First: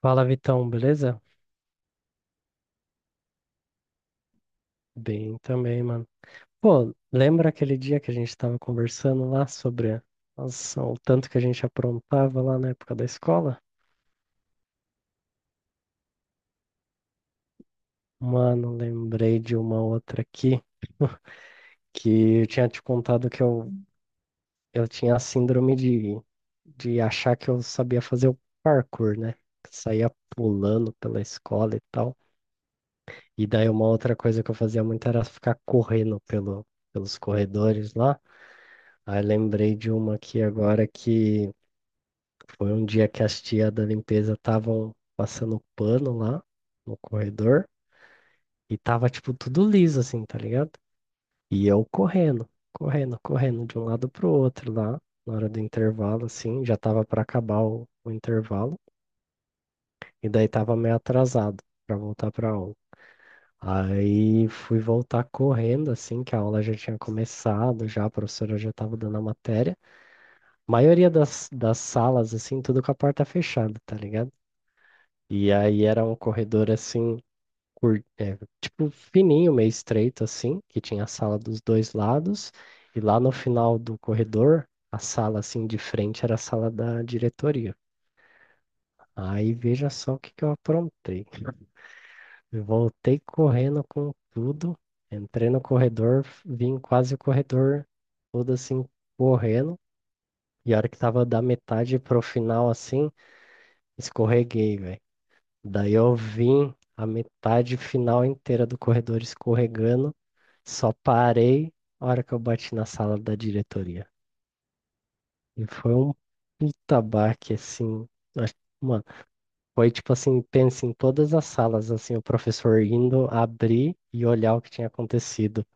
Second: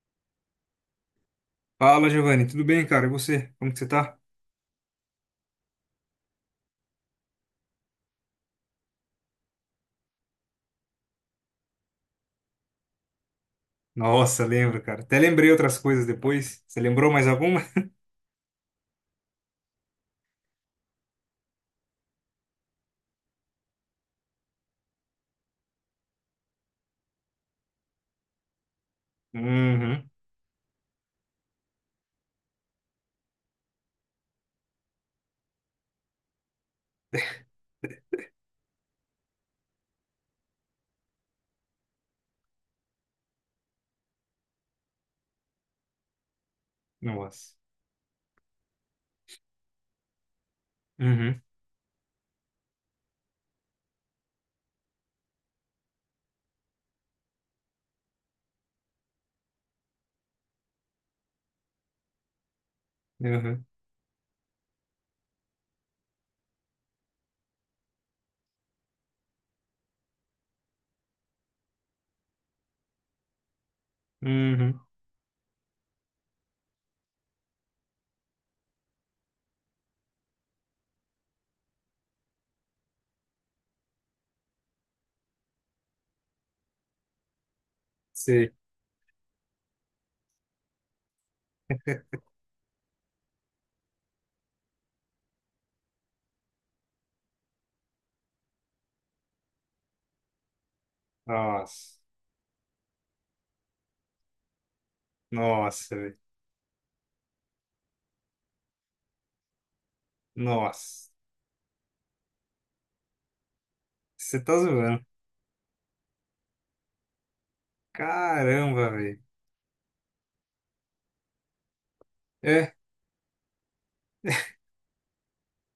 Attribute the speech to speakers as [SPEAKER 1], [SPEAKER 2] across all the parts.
[SPEAKER 1] Fala, Vitão, beleza?
[SPEAKER 2] Fala, Giovanni, tudo bem, cara? E você? Como que você tá?
[SPEAKER 1] Bem também, mano. Pô, lembra aquele dia que a gente tava conversando lá nossa, o tanto que a gente aprontava lá na época da escola?
[SPEAKER 2] Nossa, lembro, cara. Até lembrei outras coisas depois. Você lembrou mais alguma?
[SPEAKER 1] Mano, lembrei de uma outra aqui que eu tinha te contado eu tinha a síndrome de achar que eu sabia fazer o parkour, né? Que
[SPEAKER 2] Uhum.
[SPEAKER 1] saía pulando pela escola e tal. E daí uma outra coisa que eu fazia muito era ficar correndo pelos corredores lá. Aí lembrei de uma aqui agora que foi um dia que as tia da limpeza estavam passando pano lá no
[SPEAKER 2] Nossa.
[SPEAKER 1] corredor e tava tipo tudo liso assim, tá ligado?
[SPEAKER 2] Uhum.
[SPEAKER 1] E eu correndo, correndo, correndo de um lado pro outro lá, na hora do intervalo assim, já tava pra acabar o intervalo e daí tava meio atrasado pra voltar pra aula.
[SPEAKER 2] Uhum.
[SPEAKER 1] Aí fui voltar correndo assim, que a aula já tinha começado, já a professora já tava dando a matéria. Maioria das salas, assim, tudo com a porta fechada, tá ligado?
[SPEAKER 2] Uhum.
[SPEAKER 1] E aí era um corredor assim, tipo, fininho, meio estreito, assim, que tinha a sala dos dois lados, e lá no final do corredor, a sala assim de frente era a sala da diretoria.
[SPEAKER 2] Sei.
[SPEAKER 1] Aí veja só o que que eu aprontei. Eu voltei correndo com tudo, entrei no corredor, vim quase o corredor todo assim, correndo. E a hora que tava da metade
[SPEAKER 2] Nossa.
[SPEAKER 1] pro final assim, escorreguei, velho. Daí
[SPEAKER 2] Nossa,
[SPEAKER 1] eu
[SPEAKER 2] velho.
[SPEAKER 1] vim a metade final inteira do corredor escorregando, só
[SPEAKER 2] Nossa.
[SPEAKER 1] parei a hora que eu bati na sala da diretoria.
[SPEAKER 2] Você tá zoando.
[SPEAKER 1] E foi um puta baque, assim. acho-
[SPEAKER 2] Caramba,
[SPEAKER 1] Mano,
[SPEAKER 2] velho.
[SPEAKER 1] foi tipo assim, pensa em todas as salas, assim, o
[SPEAKER 2] É.
[SPEAKER 1] professor indo abrir e olhar o que tinha acontecido.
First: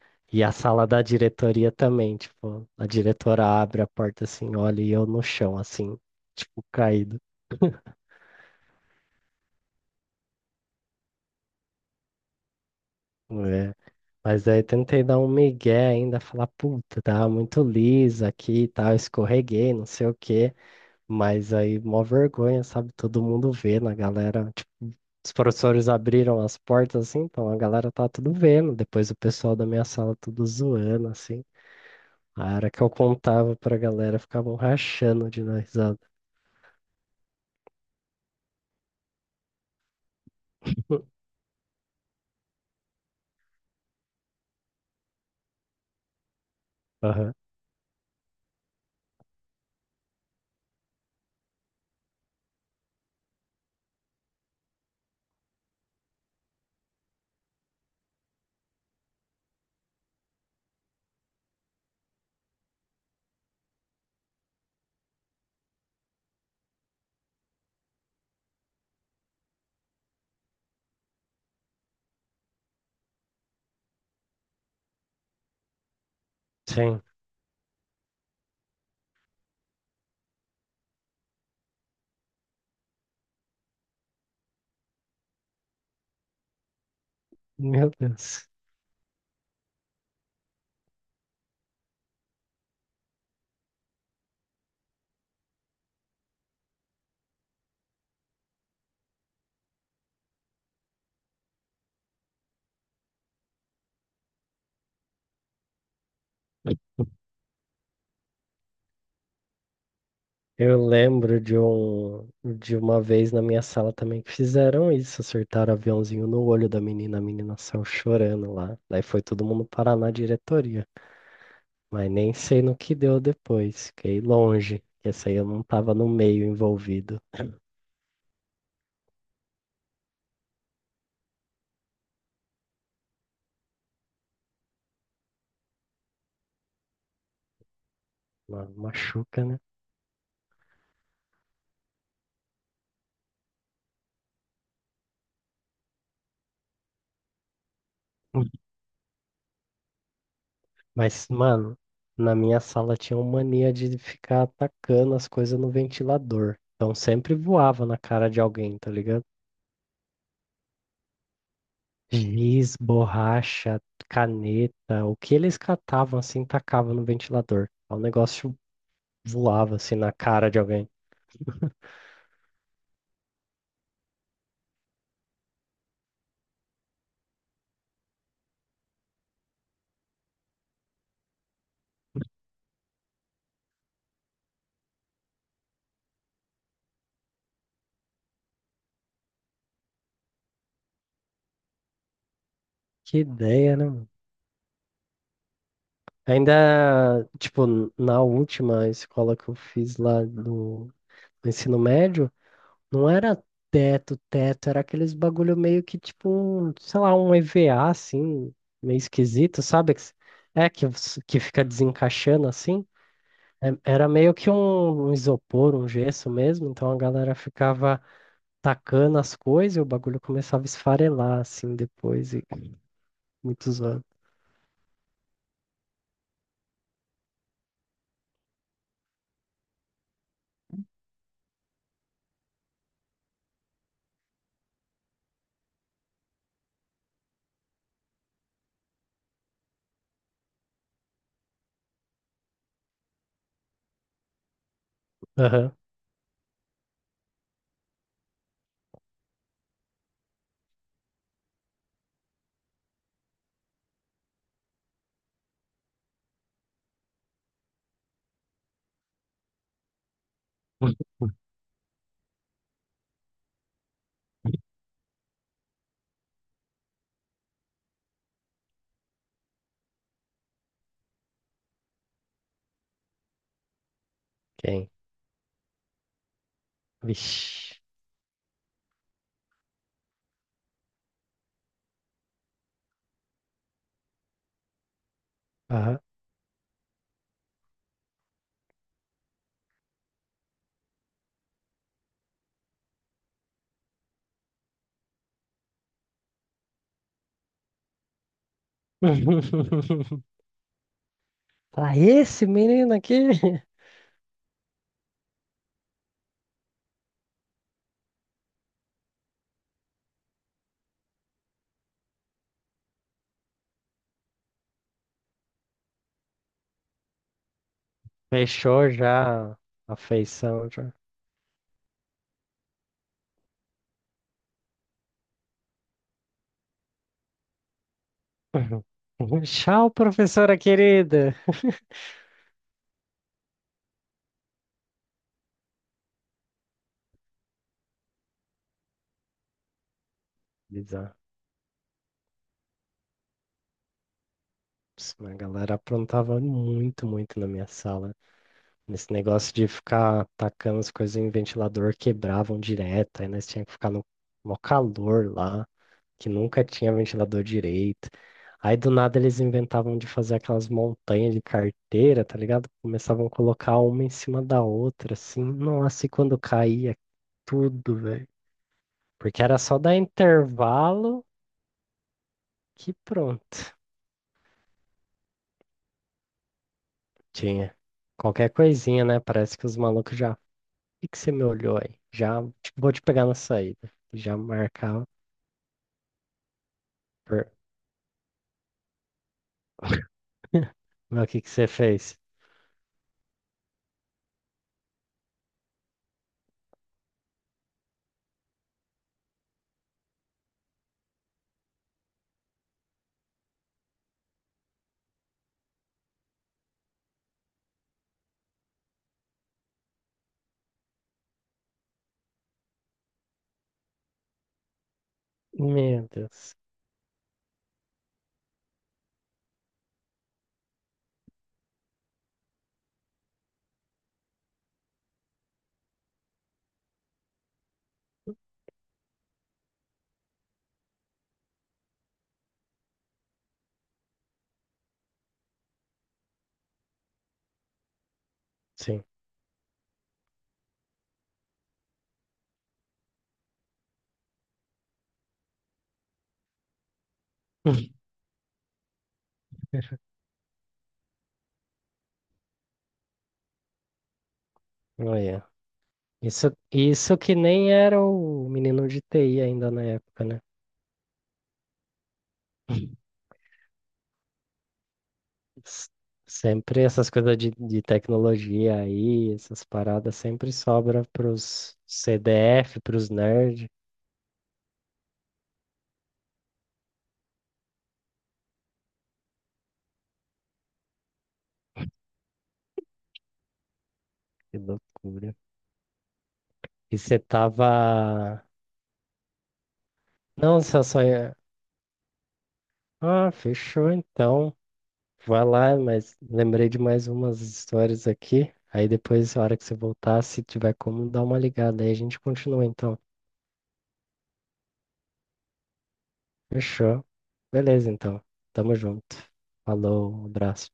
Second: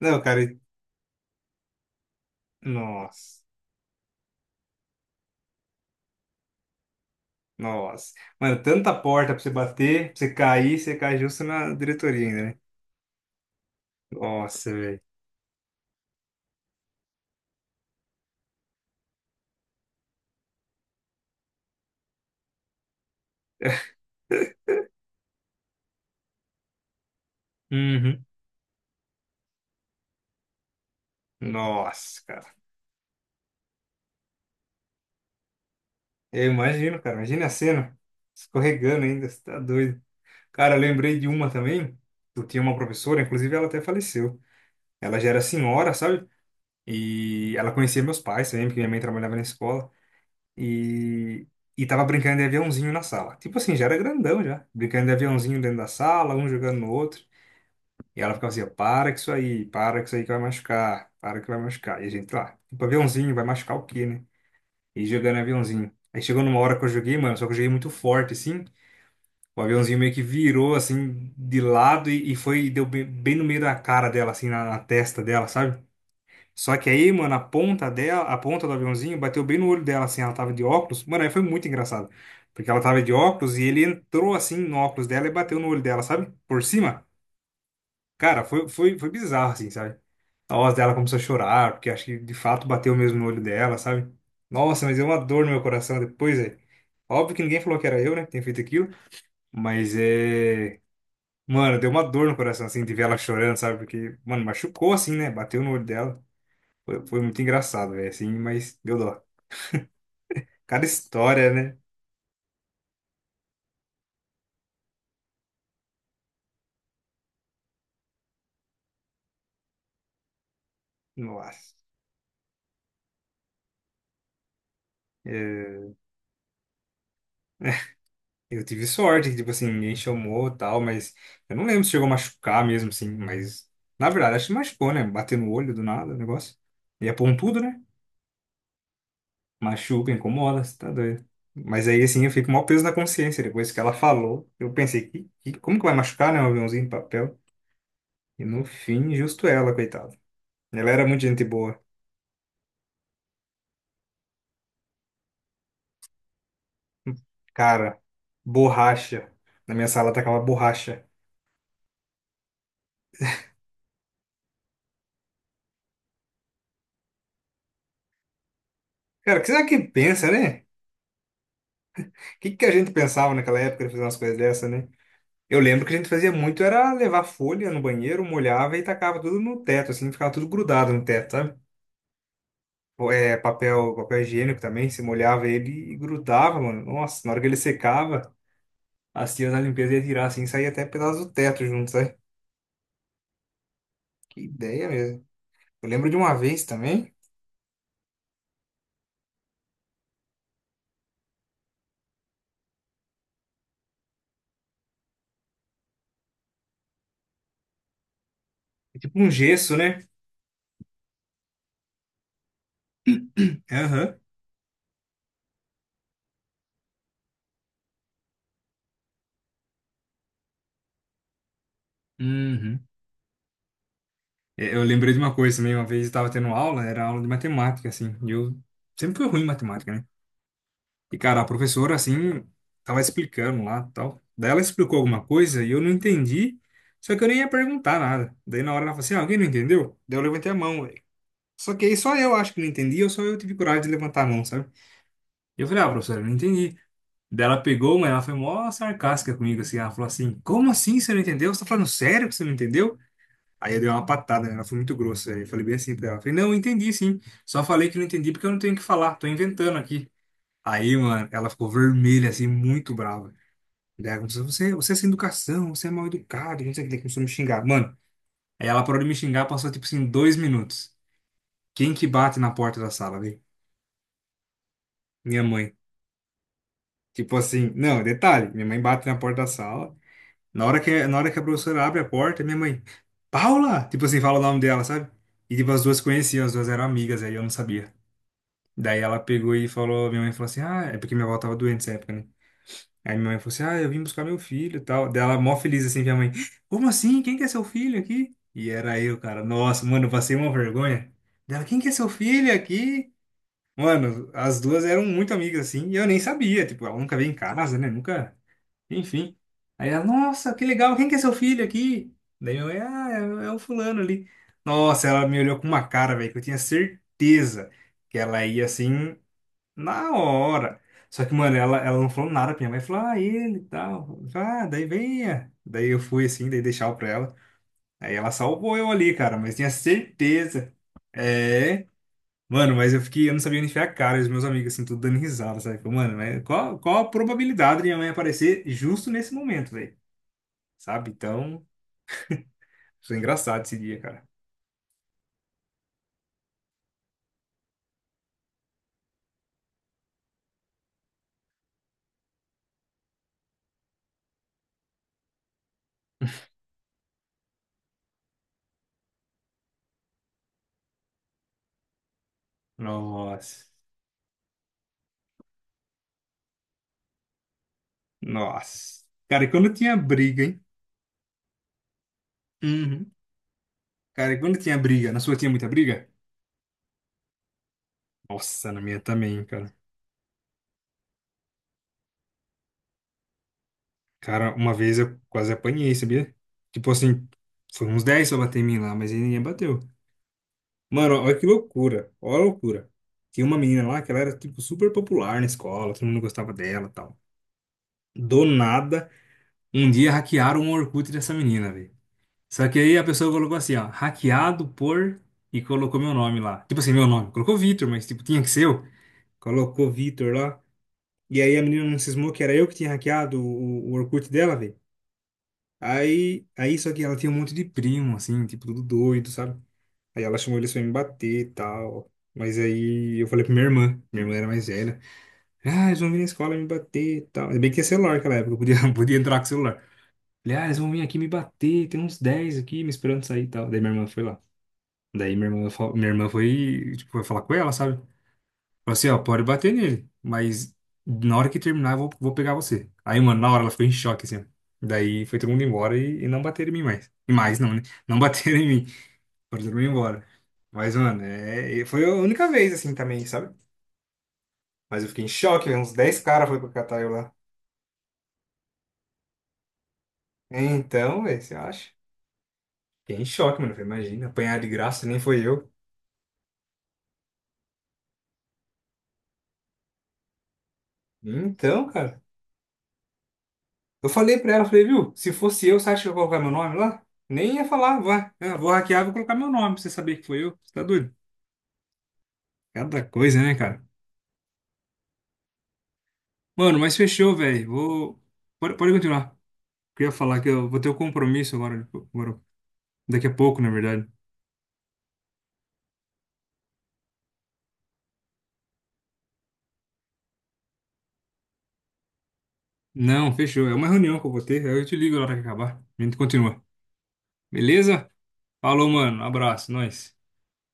[SPEAKER 2] Não, cara.
[SPEAKER 1] E a sala da diretoria também, tipo, a
[SPEAKER 2] Nossa.
[SPEAKER 1] diretora abre a porta assim, olha e eu no chão, assim, tipo, caído.
[SPEAKER 2] Nossa. Mano, tanta porta pra você bater, pra você cair, você cai justo na diretoria ainda, né?
[SPEAKER 1] É. Mas aí
[SPEAKER 2] Nossa, velho.
[SPEAKER 1] tentei dar um migué ainda, falar, puta, tava muito lisa aqui e tal, escorreguei, não sei o quê. Mas aí, mó vergonha, sabe? Todo mundo vendo, a galera. Tipo, os professores abriram as portas assim, então a galera tá
[SPEAKER 2] Uhum.
[SPEAKER 1] tudo vendo. Depois o pessoal da minha sala tudo zoando, assim.
[SPEAKER 2] Nossa, cara.
[SPEAKER 1] A hora que eu contava pra galera, ficavam rachando de dar risada.
[SPEAKER 2] Eu imagino, cara. Imagina a cena. Escorregando ainda, você tá doido. Cara, eu lembrei de uma também. Eu tinha uma professora, inclusive ela até faleceu. Ela já era senhora, sabe?
[SPEAKER 1] Aham.
[SPEAKER 2] E ela conhecia meus pais também, porque minha mãe trabalhava na escola. E, e tava brincando de aviãozinho na sala. Tipo assim, já era grandão já. Brincando de aviãozinho dentro da sala, um jogando no outro. E ela ficava assim: para com isso aí, para com isso aí que vai machucar, para que vai machucar. E a gente lá, tipo, aviãozinho, vai machucar o quê, né? E jogando aviãozinho. Aí chegou numa hora que eu joguei, mano, só que eu joguei muito forte, assim. O aviãozinho meio que virou assim de lado e foi e deu bem, bem no meio da cara dela, assim, na testa dela, sabe? Só que
[SPEAKER 1] Sim.
[SPEAKER 2] aí, mano, a ponta dela, a ponta do aviãozinho bateu bem no olho dela, assim, ela tava de óculos. Mano, aí foi muito engraçado. Porque ela tava de óculos e ele entrou assim no óculos dela e bateu no olho dela, sabe? Por cima.
[SPEAKER 1] Meu
[SPEAKER 2] Cara,
[SPEAKER 1] Deus.
[SPEAKER 2] foi bizarro, assim, sabe? A voz dela começou a chorar, porque acho que de fato bateu mesmo no olho dela, sabe? Nossa, mas deu uma dor no meu coração depois, velho. Óbvio que ninguém falou que era eu, né, que tinha feito aquilo. Mas é. Mano, deu uma dor no coração, assim, de ver ela chorando, sabe? Porque, mano, machucou, assim, né? Bateu no olho dela. Foi muito engraçado, velho, assim, mas deu dó. Cada
[SPEAKER 1] Eu lembro
[SPEAKER 2] história,
[SPEAKER 1] de
[SPEAKER 2] né?
[SPEAKER 1] um, de uma vez na minha sala também que fizeram isso, acertaram aviãozinho no olho da menina, a menina saiu chorando lá. Daí foi todo mundo parar na diretoria.
[SPEAKER 2] Nossa.
[SPEAKER 1] Mas nem sei no que deu depois, fiquei longe, que essa aí eu não
[SPEAKER 2] É,
[SPEAKER 1] tava no meio envolvido.
[SPEAKER 2] eu tive sorte, que, tipo assim, ninguém chamou e tal, mas eu não lembro se chegou a machucar mesmo, assim, mas na verdade, acho que machucou, né? Bater no olho do nada, o negócio. E é pontudo, né?
[SPEAKER 1] Uma machuca, né?
[SPEAKER 2] Machuca, incomoda, você tá doido. Mas aí, assim, eu fico com o maior peso na consciência. Depois que ela falou, eu pensei, como que vai machucar, né? Um aviãozinho de papel. E no fim, justo ela, coitada. Ela era muito
[SPEAKER 1] Mas,
[SPEAKER 2] gente
[SPEAKER 1] mano,
[SPEAKER 2] boa.
[SPEAKER 1] na minha sala tinha uma mania de ficar atacando as coisas no ventilador. Então sempre voava na
[SPEAKER 2] Cara,
[SPEAKER 1] cara de alguém, tá ligado?
[SPEAKER 2] borracha. Na minha sala tacava borracha.
[SPEAKER 1] Giz, borracha, caneta, o que eles catavam assim, tacavam no ventilador. O negócio
[SPEAKER 2] Cara, o que será
[SPEAKER 1] voava
[SPEAKER 2] que
[SPEAKER 1] assim na
[SPEAKER 2] pensa,
[SPEAKER 1] cara de
[SPEAKER 2] né?
[SPEAKER 1] alguém.
[SPEAKER 2] O que, que a gente pensava naquela época de fazer umas coisas dessa, né? Eu lembro que a gente fazia muito era levar folha no banheiro, molhava e tacava tudo no teto, assim, ficava tudo grudado no teto, sabe? Ou, é, papel, papel higiênico também, se molhava ele e grudava, mano. Nossa, na hora que ele secava, assim, as tias da limpeza ia tirar assim, saía até pedaço do teto junto, sabe?
[SPEAKER 1] Que ideia, né, mano?
[SPEAKER 2] Que ideia mesmo. Eu lembro de uma vez também,
[SPEAKER 1] Ainda, tipo, na última escola que eu fiz lá no ensino médio, não era teto, teto, era aqueles bagulho meio que tipo, um, sei lá, um EVA assim, meio
[SPEAKER 2] é tipo um
[SPEAKER 1] esquisito,
[SPEAKER 2] gesso,
[SPEAKER 1] sabe?
[SPEAKER 2] né?
[SPEAKER 1] É, que fica desencaixando assim. Era
[SPEAKER 2] Aham.
[SPEAKER 1] meio que um isopor, um gesso mesmo, então a galera ficava tacando as coisas e o bagulho começava a esfarelar assim depois e
[SPEAKER 2] Uhum.
[SPEAKER 1] muitos anos.
[SPEAKER 2] É, eu lembrei de uma coisa também, uma vez eu estava tendo aula, era aula de matemática, assim, e eu sempre fui ruim em matemática, né? E, cara, a professora, assim, tava explicando lá tal. Daí ela explicou alguma coisa e eu não entendi, só que eu nem ia perguntar nada. Daí na hora ela falou assim, "Ah, alguém não entendeu?" Daí eu levantei a mão, velho. Só que aí só eu acho que não entendi, ou só eu tive coragem de levantar a mão, sabe? E eu
[SPEAKER 1] Aham.
[SPEAKER 2] falei, ah, professora, eu não entendi. Daí ela pegou, mas ela foi mó sarcástica comigo, assim, ela falou assim, como assim você não entendeu? Você tá falando sério que você não entendeu? Aí eu dei uma patada, né? Ela foi muito grossa. Aí eu falei bem assim pra ela. Falei, não, eu entendi sim. Só falei que não entendi porque eu não tenho o que falar. Tô inventando aqui. Aí, mano, ela ficou vermelha, assim, muito brava. Daí ela começou, você é sem educação, você é mal educado, não sei o que. Daí começou a me xingar. Mano, aí ela parou de me xingar, passou, tipo assim, 2 minutos. Quem que bate na porta da sala, velho?
[SPEAKER 1] Quem?
[SPEAKER 2] Minha mãe. Tipo assim,
[SPEAKER 1] Vixe.
[SPEAKER 2] não, detalhe, minha mãe bate na porta da sala. Na hora que a professora abre a porta, minha mãe, Paula! Tipo assim, fala o nome dela, sabe? E tipo, as
[SPEAKER 1] Aham.
[SPEAKER 2] duas conheciam, as duas eram amigas, aí eu não sabia. Daí ela pegou e falou, minha mãe falou assim, ah, é porque minha avó tava doente nessa época, né? Aí minha mãe falou assim, ah, eu vim buscar meu filho e tal. Daí ela mó feliz assim, minha mãe, como assim? Quem que é seu filho aqui? E era eu, cara. Nossa, mano, eu passei uma vergonha. Dela, quem que é
[SPEAKER 1] Ah,
[SPEAKER 2] seu
[SPEAKER 1] esse
[SPEAKER 2] filho
[SPEAKER 1] menino
[SPEAKER 2] aqui?
[SPEAKER 1] aqui
[SPEAKER 2] Mano, as duas eram muito amigas assim, e eu nem sabia, tipo, ela nunca veio em casa, né? Nunca, enfim. Aí ela, nossa, que legal, quem que é seu filho aqui? Daí minha mãe, ah, é o fulano ali. Nossa, ela me olhou com uma cara, velho, que eu tinha certeza que ela ia
[SPEAKER 1] fechou
[SPEAKER 2] assim.
[SPEAKER 1] já a
[SPEAKER 2] Na
[SPEAKER 1] feição
[SPEAKER 2] hora.
[SPEAKER 1] já.
[SPEAKER 2] Só que, mano, ela não falou nada pra minha mãe. Falou, ah, ele e tal. Eu falei, ah, daí venha. Daí eu fui assim, daí deixava pra ela. Aí ela salvou
[SPEAKER 1] Uhum.
[SPEAKER 2] eu ali, cara,
[SPEAKER 1] Uhum.
[SPEAKER 2] mas tinha
[SPEAKER 1] Tchau, professora
[SPEAKER 2] certeza.
[SPEAKER 1] querida.
[SPEAKER 2] É. Mano, mas eu fiquei, eu não sabia onde enfiar a cara, e os meus amigos, assim, tudo dando risada, sabe? Falei, mano, mas qual a probabilidade de minha mãe aparecer justo nesse momento, velho? Sabe?
[SPEAKER 1] Bizarro.
[SPEAKER 2] Então, foi engraçado esse dia, cara.
[SPEAKER 1] Isso, mas a galera aprontava muito, muito na minha sala. Esse negócio de ficar tacando as coisas em ventilador quebravam direto, aí nós tínhamos que ficar no maior calor lá, que nunca tinha ventilador direito. Aí do nada eles inventavam de fazer aquelas montanhas de carteira, tá ligado? Começavam a
[SPEAKER 2] Nossa.
[SPEAKER 1] colocar uma em cima da outra, assim. Nossa, e quando caía tudo, velho.
[SPEAKER 2] Nossa.
[SPEAKER 1] Porque
[SPEAKER 2] Cara, e
[SPEAKER 1] era
[SPEAKER 2] quando
[SPEAKER 1] só dar
[SPEAKER 2] tinha briga, hein?
[SPEAKER 1] intervalo que
[SPEAKER 2] Uhum.
[SPEAKER 1] pronto,
[SPEAKER 2] Cara, e quando tinha briga? Na sua tinha muita briga?
[SPEAKER 1] tinha. Qualquer
[SPEAKER 2] Nossa, na minha
[SPEAKER 1] coisinha, né?
[SPEAKER 2] também,
[SPEAKER 1] Parece que
[SPEAKER 2] cara.
[SPEAKER 1] os malucos já que você me olhou aí? Vou te pegar na saída. Já
[SPEAKER 2] Cara, uma vez
[SPEAKER 1] marcava.
[SPEAKER 2] eu quase apanhei, sabia? Tipo assim,
[SPEAKER 1] per-
[SPEAKER 2] foi uns 10 pra bater em mim lá, mas aí ninguém bateu. Mano,
[SPEAKER 1] Mas o
[SPEAKER 2] olha
[SPEAKER 1] que
[SPEAKER 2] que
[SPEAKER 1] que você
[SPEAKER 2] loucura,
[SPEAKER 1] fez?
[SPEAKER 2] olha a loucura. Tinha uma menina lá que ela era, tipo, super popular na escola, todo mundo gostava dela e tal. Do nada, um dia hackearam o Orkut dessa menina, velho. Só que aí a pessoa colocou assim, ó, hackeado por... E colocou meu nome lá. Tipo assim, meu nome. Colocou Vitor, mas, tipo, tinha que ser eu. Colocou Vitor lá. E aí a menina não cismou que era eu que tinha hackeado o Orkut dela, velho.
[SPEAKER 1] Meu
[SPEAKER 2] Aí,
[SPEAKER 1] Deus.
[SPEAKER 2] aí só que ela tinha um monte de primo, assim, tipo, tudo doido, sabe? Aí ela chamou eles pra me bater e tal. Mas aí eu falei pra minha irmã era mais velha. Ah, eles vão vir na escola me bater e tal. Ainda bem que tinha celular naquela época, eu podia, podia entrar com o celular. Falei, ah, eles vão vir aqui me bater, tem uns 10 aqui me esperando sair e tal. Daí minha irmã foi lá. Daí minha irmã, minha irmã foi, tipo, foi falar com ela, sabe? Falei
[SPEAKER 1] Sim.
[SPEAKER 2] assim, ó, pode bater nele, mas na hora que terminar eu vou, vou pegar você. Aí, mano, na hora ela ficou em choque, assim, ó. Daí foi todo mundo embora e não bateram em mim mais. E mais, não, né? Não bateram em mim. Foram todo mundo embora. Mas, mano, é, e foi a única vez, assim, também, sabe? Mas eu fiquei em
[SPEAKER 1] Olha.
[SPEAKER 2] choque, velho, uns 10 caras
[SPEAKER 1] Isso,
[SPEAKER 2] foi pra catar eu
[SPEAKER 1] isso
[SPEAKER 2] lá.
[SPEAKER 1] que nem era o menino de TI ainda na época, né?
[SPEAKER 2] Então, velho, você acha? Fiquei em choque, mano. Falei, imagina, apanhar de graça, nem foi eu.
[SPEAKER 1] S- Sempre essas coisas de tecnologia aí, essas paradas sempre sobra pros
[SPEAKER 2] Então, cara.
[SPEAKER 1] CDF, pros nerds.
[SPEAKER 2] Eu falei pra ela, falei, viu, se fosse eu, você acha que eu ia colocar meu nome lá? Nem ia falar, vai, eu vou hackear, vou colocar meu nome pra você saber que foi eu. Você tá doido? Cada coisa, né, cara?
[SPEAKER 1] Que loucura.
[SPEAKER 2] Mano, mas
[SPEAKER 1] E você
[SPEAKER 2] fechou, velho. Vou.
[SPEAKER 1] tava.
[SPEAKER 2] Pode continuar. Queria falar que
[SPEAKER 1] Não,
[SPEAKER 2] eu vou
[SPEAKER 1] você
[SPEAKER 2] ter um
[SPEAKER 1] só ia.
[SPEAKER 2] compromisso agora, tipo, agora- daqui
[SPEAKER 1] Ah,
[SPEAKER 2] a pouco, na
[SPEAKER 1] fechou
[SPEAKER 2] verdade.
[SPEAKER 1] então. Vai lá, mas lembrei de mais umas histórias aqui. Aí depois, a hora que você voltar, se tiver como, dá uma ligada. Aí a gente continua, então.
[SPEAKER 2] Não, fechou. É uma reunião que eu vou ter. Aí eu te ligo na hora que acabar. A gente continua.
[SPEAKER 1] Fechou? Beleza,
[SPEAKER 2] Beleza?
[SPEAKER 1] então. Tamo
[SPEAKER 2] Falou,
[SPEAKER 1] junto.
[SPEAKER 2] mano. Abraço. Nós.
[SPEAKER 1] Falou, abraço.